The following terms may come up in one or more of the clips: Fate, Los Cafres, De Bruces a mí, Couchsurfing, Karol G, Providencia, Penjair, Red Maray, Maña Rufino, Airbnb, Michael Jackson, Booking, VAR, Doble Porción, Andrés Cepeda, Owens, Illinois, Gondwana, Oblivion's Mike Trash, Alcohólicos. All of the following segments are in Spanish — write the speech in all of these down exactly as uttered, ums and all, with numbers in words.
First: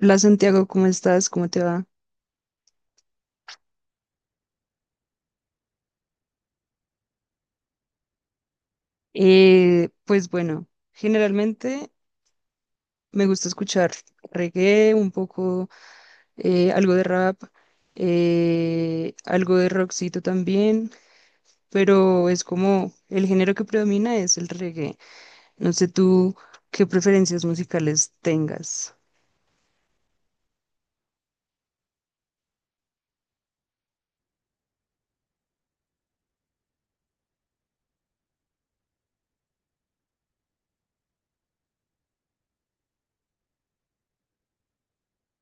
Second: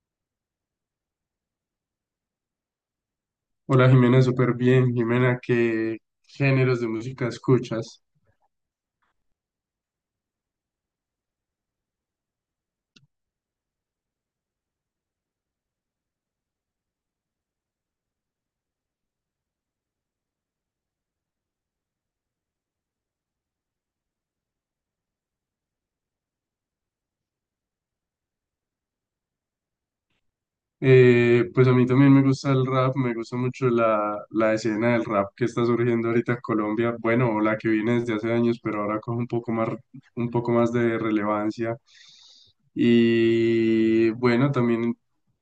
Hola Santiago, ¿cómo estás? ¿Cómo te va? Hola Jimena, súper bien. Jimena, ¿qué géneros de música escuchas? Eh, pues bueno, generalmente me gusta escuchar reggae, un poco, eh, algo de rap, eh, algo de rockcito también, pero es como el género que predomina es el reggae. No sé tú qué preferencias musicales tengas. Eh, pues a mí también me gusta el rap, me gusta mucho la, la escena del rap que está surgiendo ahorita en Colombia, bueno, o la que viene desde hace años, pero ahora con un poco más, un poco más de relevancia. Y bueno, también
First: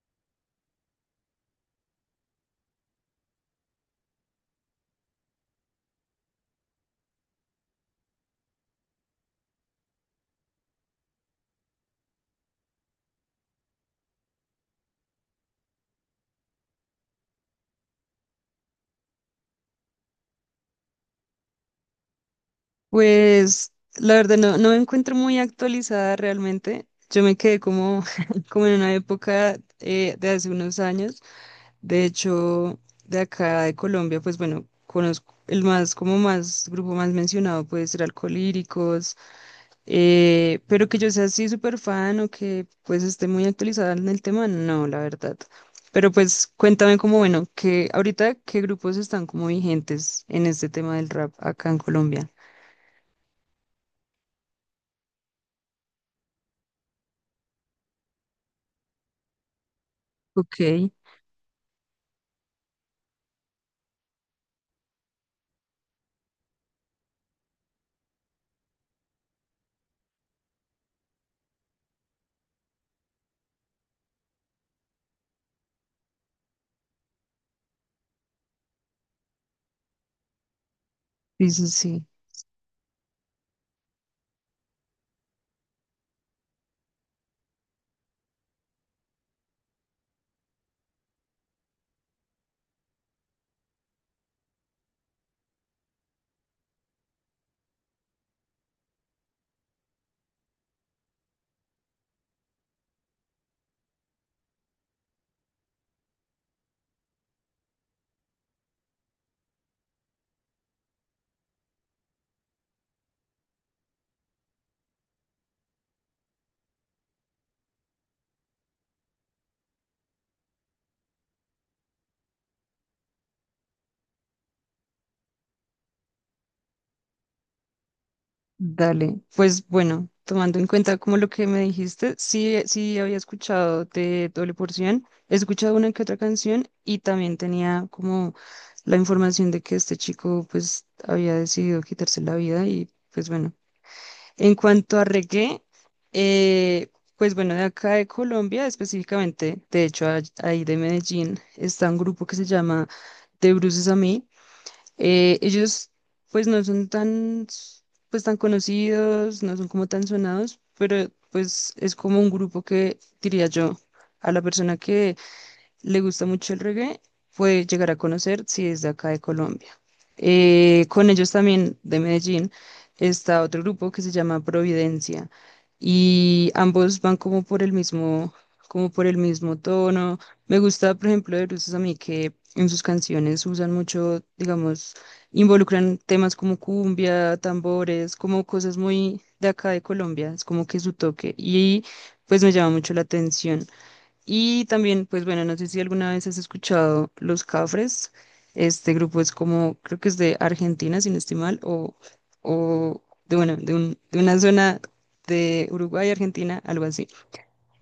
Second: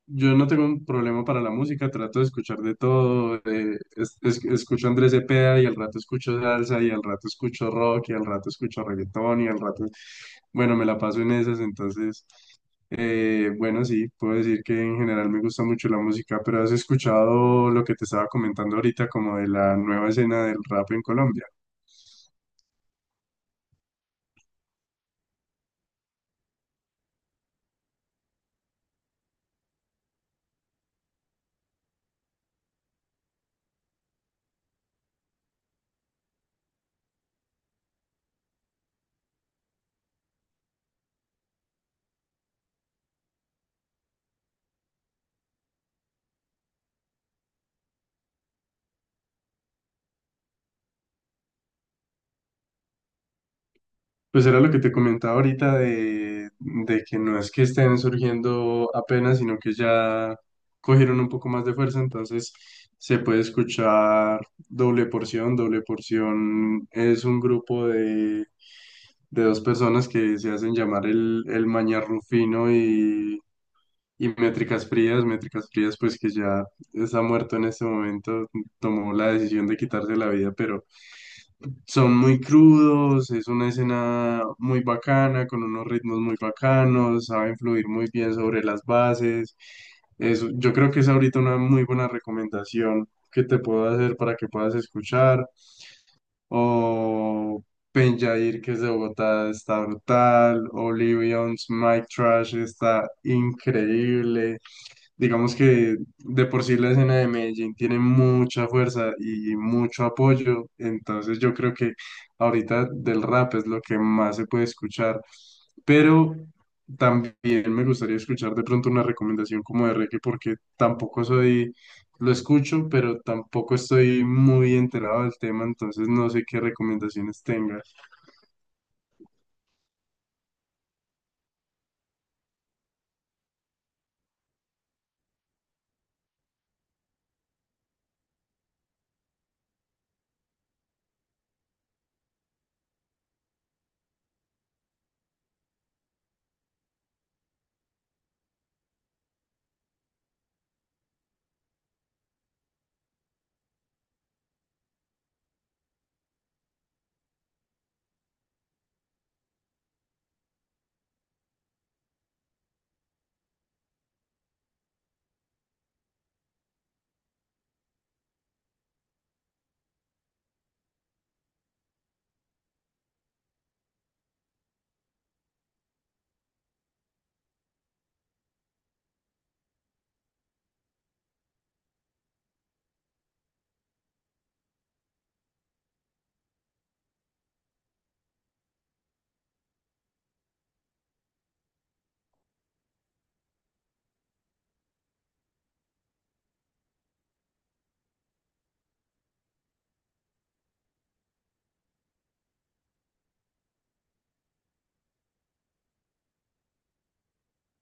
yo no tengo un problema para la música, trato de escuchar de todo, eh, es- es- escucho Andrés Cepeda y al rato escucho salsa y al rato escucho rock y al rato escucho reggaetón y al rato, bueno, me la paso en esas, entonces... Eh, bueno, sí, puedo decir que en general me gusta mucho la música, pero ¿has escuchado lo que te estaba comentando ahorita como de la nueva escena del rap en Colombia? Pues la verdad no, no me encuentro muy actualizada realmente. Yo me quedé como, como en una época eh, de hace unos años. De hecho, de acá de Colombia, pues bueno, conozco el más, como más, grupo más mencionado puede ser Alcolíricos, eh, pero que yo sea así súper fan o que pues esté muy actualizada en el tema, no, la verdad. Pero pues cuéntame como, bueno, que ahorita qué grupos están como vigentes en este tema del rap acá en Colombia. Pues era lo que te comentaba ahorita de, de que no es que estén surgiendo apenas, sino que ya Ok, sí, cogieron un poco más de fuerza, entonces se puede escuchar Doble Porción. Doble Porción es un grupo de, de dos personas que se hacen llamar el, el Maña Rufino y Y métricas frías, métricas frías, pues que ya está muerto en este momento, tomó la decisión de quitarse la vida, pero sí, sí. son muy crudos, es una escena muy bacana, con unos ritmos muy bacanos, saben fluir muy bien sobre las bases. Eso, yo creo que es ahorita una muy buena recomendación que te puedo hacer para que puedas escuchar. O Penjair, que es de Bogotá, está brutal. Oblivion's Mike Trash está increíble. Digamos que de por sí la escena de Medellín tiene mucha fuerza y mucho apoyo, entonces yo creo que ahorita del rap es lo que más se puede escuchar, pero también me gustaría escuchar de pronto una recomendación como de reggae porque tampoco soy, lo escucho, pero tampoco estoy muy enterado del tema, entonces no sé qué recomendaciones tengas. Dale, pues bueno, tomando en cuenta como lo que me dijiste, sí, sí había escuchado de Doble Porción, he escuchado una que otra canción y también tenía como la información de que este chico pues había decidido quitarse la vida y pues bueno. En cuanto a reggae, eh, pues bueno, de acá de Colombia específicamente, de hecho a- ahí de Medellín, está un grupo que se llama De Bruces a mí, eh, ellos pues no son tan, s- pues tan conocidos, no son como tan sonados, pero pues es como un grupo que diría yo a la persona que le gusta mucho el reggae, puede llegar a conocer si es de acá de Colombia. Eh, con ellos también de Medellín está otro grupo que se llama Providencia y ambos van como por el mismo, como por el mismo tono. Me gusta, por ejemplo, de Bruces a mí que en sus canciones usan mucho, digamos, involucran temas como cumbia, tambores, como cosas muy de acá de Colombia, es como que su toque y pues me llama mucho la atención. Y también, pues bueno, no sé si alguna vez has escuchado Los Cafres. Este grupo es como, creo que es de Argentina, sin no estoy mal, o, o de, bueno, de, un- de una zona de Uruguay, Argentina, algo así.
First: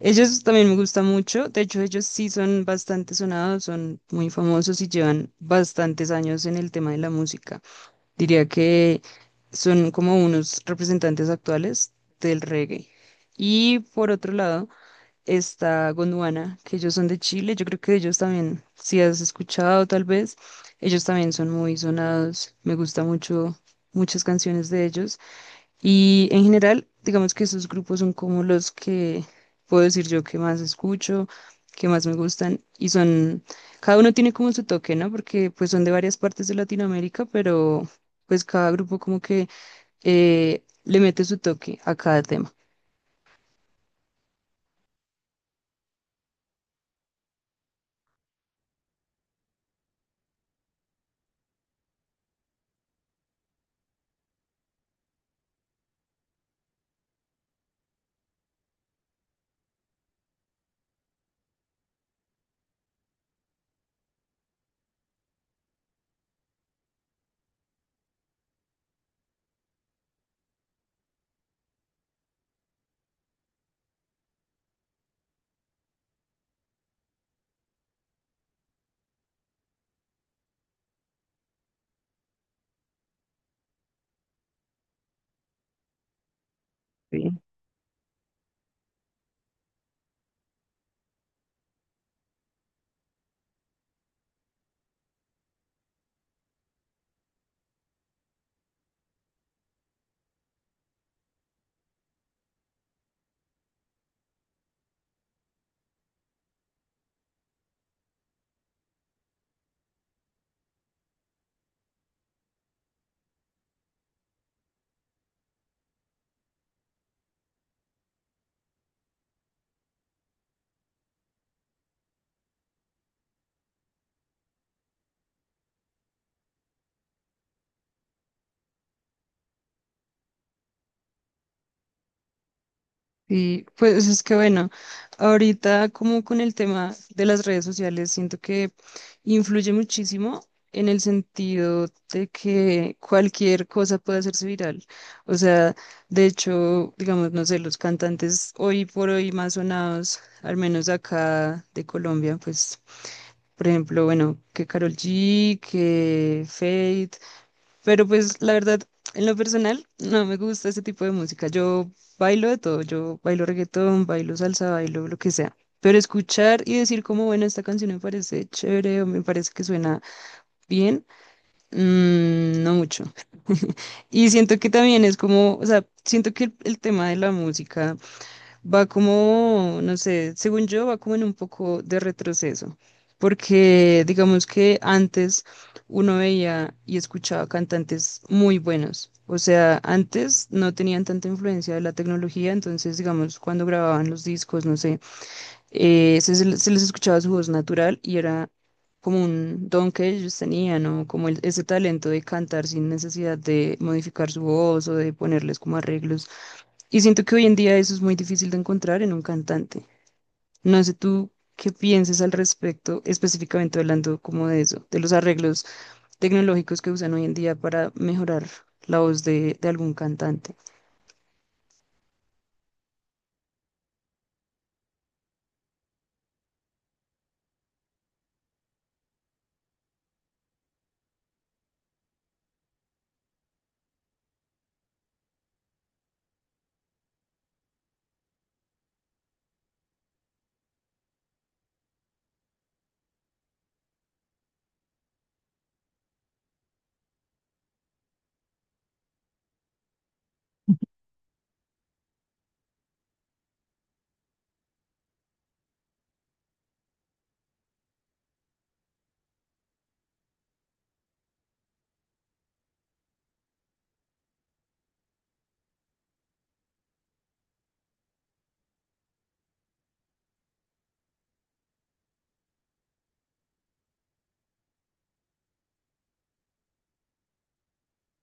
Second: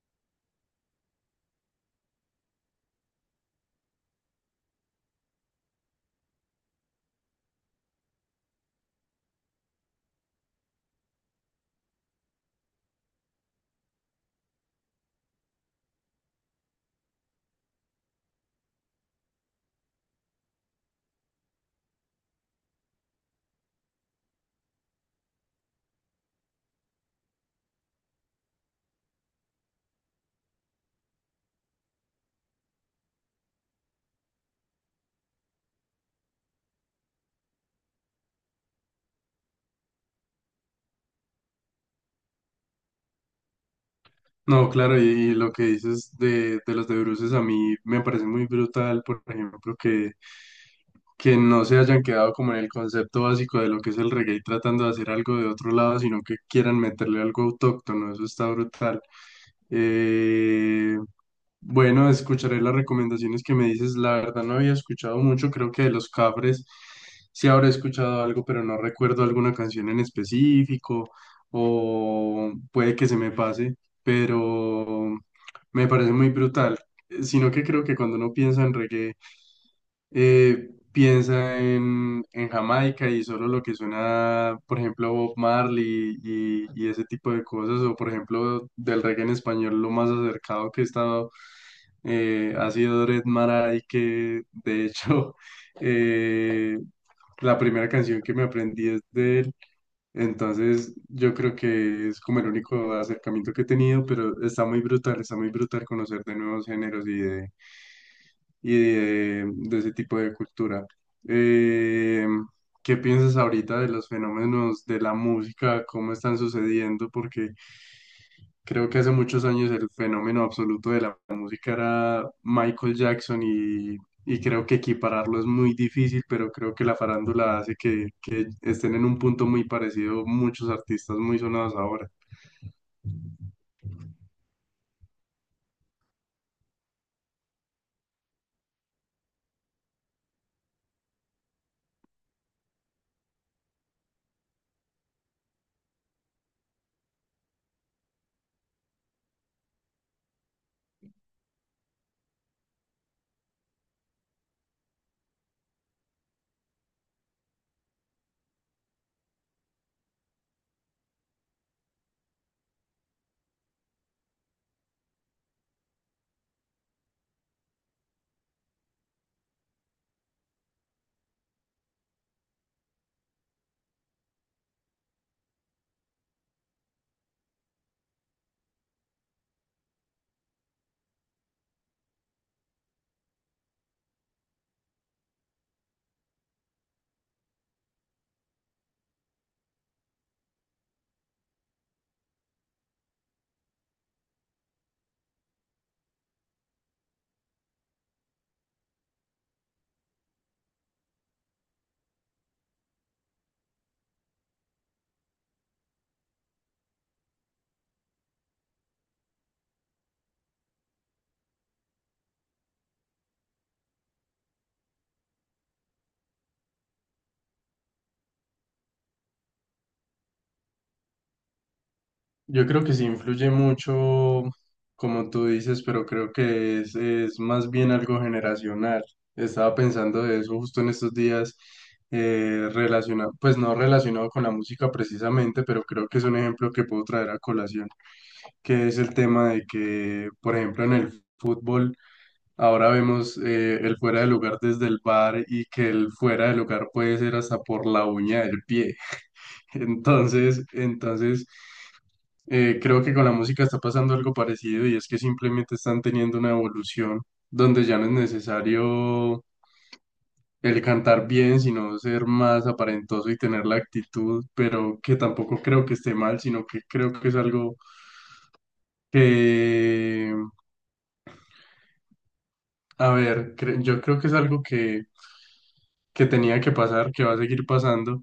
Ellos también me gustan mucho. De hecho, ellos sí son bastante sonados, son muy famosos y llevan bastantes años en el tema de la música. Diría que son como unos representantes actuales del reggae. Y por otro lado está Gondwana, que ellos son de Chile, yo creo que ellos también, si has escuchado tal vez, ellos también son muy sonados, me gusta mucho muchas canciones de ellos y en general, digamos que esos grupos son como los que puedo decir yo que más escucho, que más me gustan y son, cada uno tiene como su toque, ¿no? Porque pues son de varias partes de Latinoamérica, pero pues cada grupo como que eh, le mete su toque a cada tema. No, claro, y, y lo que dices de, de los de bruces a mí me parece muy brutal, por ejemplo, que, que no se hayan quedado como en el concepto básico de lo que es el reggae tratando de hacer algo de otro lado, sino que quieran meterle algo autóctono, eso está brutal. Eh, bueno, escucharé las recomendaciones que me dices, la verdad no había escuchado mucho, creo que de los Cafres sí habré escuchado algo, pero no recuerdo alguna canción en específico o puede que se me pase pero me parece muy brutal. Eh, Sino que creo que cuando uno piensa en reggae, eh, piensa en, en Jamaica y solo lo que suena, por ejemplo, Bob Marley y, y ese ¿Sí? tipo de cosas, o por ejemplo, del reggae en español, lo más acercado que he estado eh, ha sido Red Maray, que de hecho eh, la primera canción que me aprendí es de él. Entonces, yo creo que es como el único acercamiento que he tenido, pero está muy brutal, está muy brutal conocer de nuevos géneros y de, y de, de ese tipo de cultura. Eh, ¿qué piensas ahorita de los fenómenos de la música? ¿Cómo están sucediendo? Porque creo que hace muchos años el fenómeno absoluto de la música era Michael Jackson y y creo que equipararlo es muy difícil, pero creo que la farándula hace que, que estén en un punto muy parecido muchos artistas muy sonados ahora. Sí, pues es que bueno, ahorita como con el tema de las redes sociales, siento que influye muchísimo en el sentido de que cualquier cosa puede hacerse viral. O sea, de hecho, digamos, no sé, los cantantes hoy por hoy más sonados, al menos acá de Colombia, pues, por ejemplo, bueno, que Karol G, que Fate. Pero pues la verdad, en lo personal, no me gusta ese tipo de música. Yo bailo de todo, yo bailo reggaetón, bailo salsa, bailo lo que sea. Pero escuchar y decir como, bueno, esta canción me parece chévere o me parece que suena bien, mm, no mucho. Y siento que también es como, o sea, siento que el, el tema de la música va como, no sé, según yo, va como en un poco de retroceso, porque digamos que antes uno veía y escuchaba cantantes muy buenos. O sea, antes no tenían tanta influencia de la tecnología, entonces, digamos, cuando grababan los discos, no sé, eh, se, se les se les escuchaba su voz natural y era como un don que ellos tenían, ¿no? Como el- ese talento de cantar sin necesidad de modificar su voz o de ponerles como arreglos. Y siento que hoy en día eso es muy difícil de encontrar en un cantante. No sé tú qué pienses al respecto, específicamente hablando como de eso, de los arreglos tecnológicos que usan hoy en día para mejorar la voz de, de algún cantante. Yo creo que sí influye mucho, como tú dices, pero creo que es, es más bien algo generacional. Estaba pensando de eso justo en estos días, eh, relacionado, pues no relacionado con la música precisamente, pero creo que es un ejemplo que puedo traer a colación. Que es el tema de que, por ejemplo, en el fútbol ahora vemos eh, el fuera de lugar desde el VAR y que el fuera de lugar puede ser hasta por la uña del pie. Entonces, entonces eh, creo que con la música está pasando algo parecido y es que simplemente están teniendo una evolución donde ya no es necesario el cantar bien, sino ser más aparentoso y tener la actitud, pero que tampoco creo que esté mal, sino que creo que es algo que a ver, cre- yo creo que es algo que, que tenía que pasar, que va a seguir pasando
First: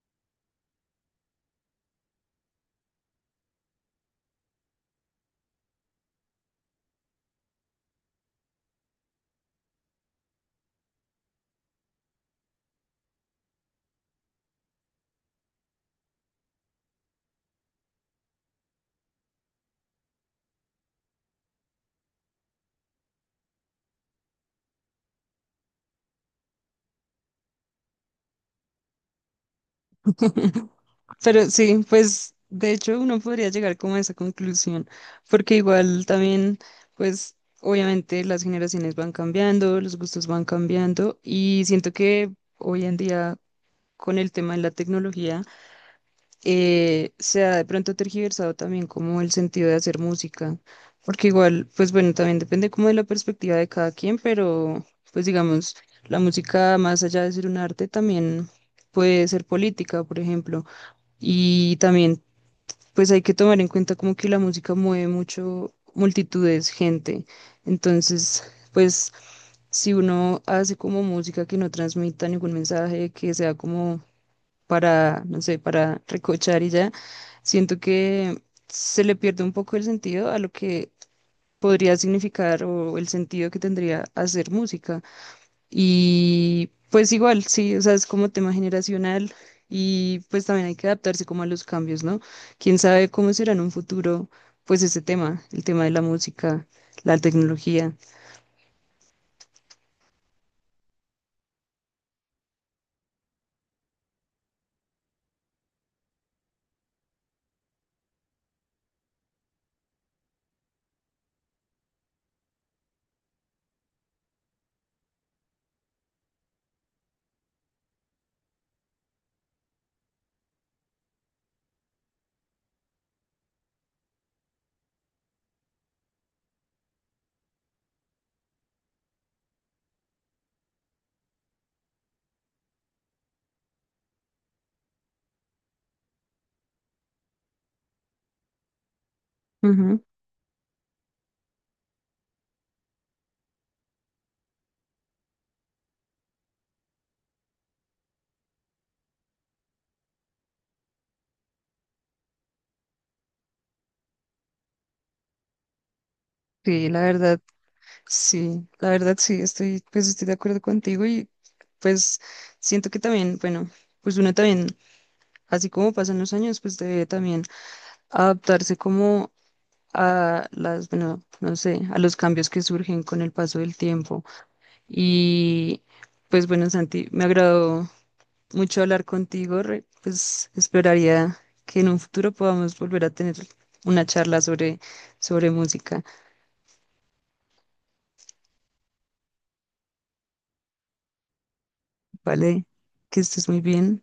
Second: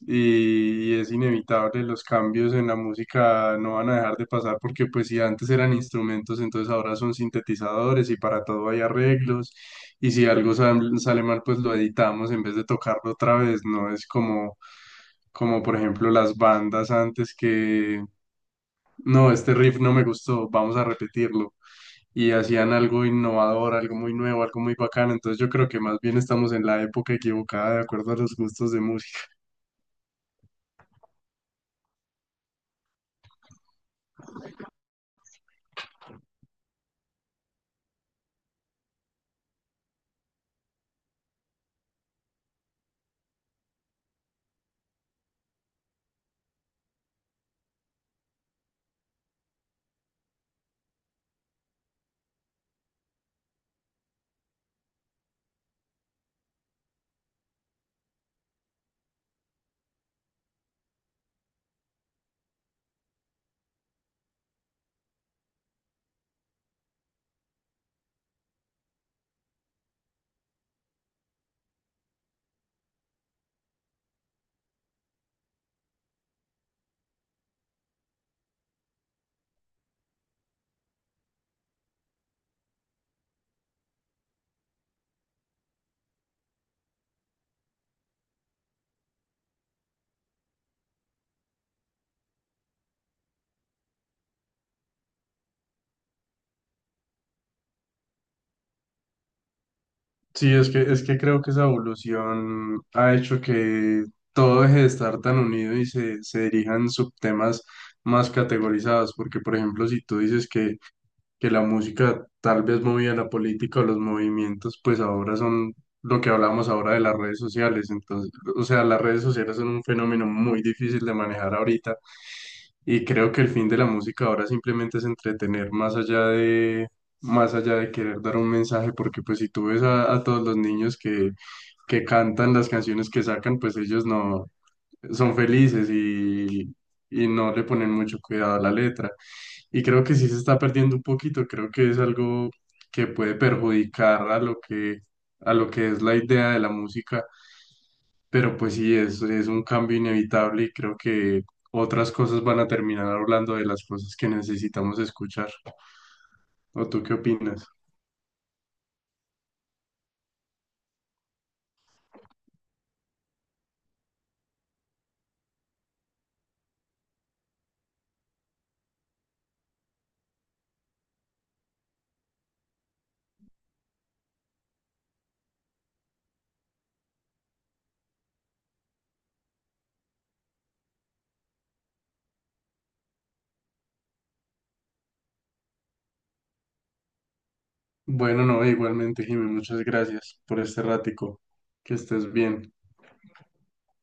y, y es inevitable. Los cambios en la música no van a dejar de pasar porque pues si antes eran instrumentos, entonces ahora son sintetizadores y para todo hay arreglos y si algo sal- sale mal, pues lo editamos en vez de tocarlo otra vez. No es como, como por ejemplo las bandas antes que no, este riff no me gustó, vamos a repetirlo. Y hacían algo innovador, algo muy nuevo, algo muy bacano. Entonces yo creo que más bien estamos en la época equivocada de acuerdo a los gustos de música. Pero sí, pues de hecho uno podría llegar como a esa conclusión, porque igual también, pues obviamente las generaciones van cambiando, los gustos van cambiando y siento que hoy en día con el tema de la tecnología eh, se ha de pronto tergiversado también como el sentido de hacer música, porque igual, pues bueno, también depende como de la perspectiva de cada quien, pero pues digamos, la música más allá de ser un arte también puede ser política, por ejemplo, y también pues hay que tomar en cuenta como que la música mueve mucho multitudes, gente, entonces pues si uno hace como música que no transmita ningún mensaje, que sea como para, no sé, para recochar y ya, siento que se le pierde un poco el sentido a lo que podría significar o el sentido que tendría hacer música. Y pues igual, sí, o sea, es como tema generacional y pues también hay que adaptarse como a los cambios, ¿no? Quién sabe cómo será en un futuro, pues ese tema, el tema de la música, la tecnología. Sí, es que, es que creo que esa evolución ha hecho que todo deje de estar tan unido y se, se dirijan subtemas más categorizados, porque por ejemplo, si tú dices que que la música tal vez movía la política o los movimientos, pues ahora son lo que hablamos ahora de las redes sociales. Entonces, o sea, las redes sociales son un fenómeno muy difícil de manejar ahorita y creo que el fin de la música ahora simplemente es entretener más allá de... más allá de querer dar un mensaje, porque pues si tú ves a, a todos los niños que, que cantan las canciones que sacan, pues ellos no son felices y, y no le ponen mucho cuidado a la letra. Y Ujú. creo que sí se está perdiendo un poquito, creo que es algo que puede perjudicar a lo que, a lo que es la idea de la música, pero pues sí, es, es un cambio inevitable y creo que otras cosas van a terminar hablando de las cosas que necesitamos escuchar. ¿O Sí, la tú qué verdad. opinas? Sí, la verdad sí, estoy, pues estoy de acuerdo contigo y pues siento que también, bueno, pues uno también, así como pasan los años, pues debe también adaptarse como a las, bueno, no sé, a los cambios que surgen con el paso del tiempo. Y pues bueno, Santi, me agradó mucho hablar contigo, re- pues esperaría que en un futuro podamos volver a tener una charla sobre, sobre música, Bueno, no, igualmente, Jimmy, muchas gracias por este ratico. Que estés ¿vale? bien. Que estés muy bien.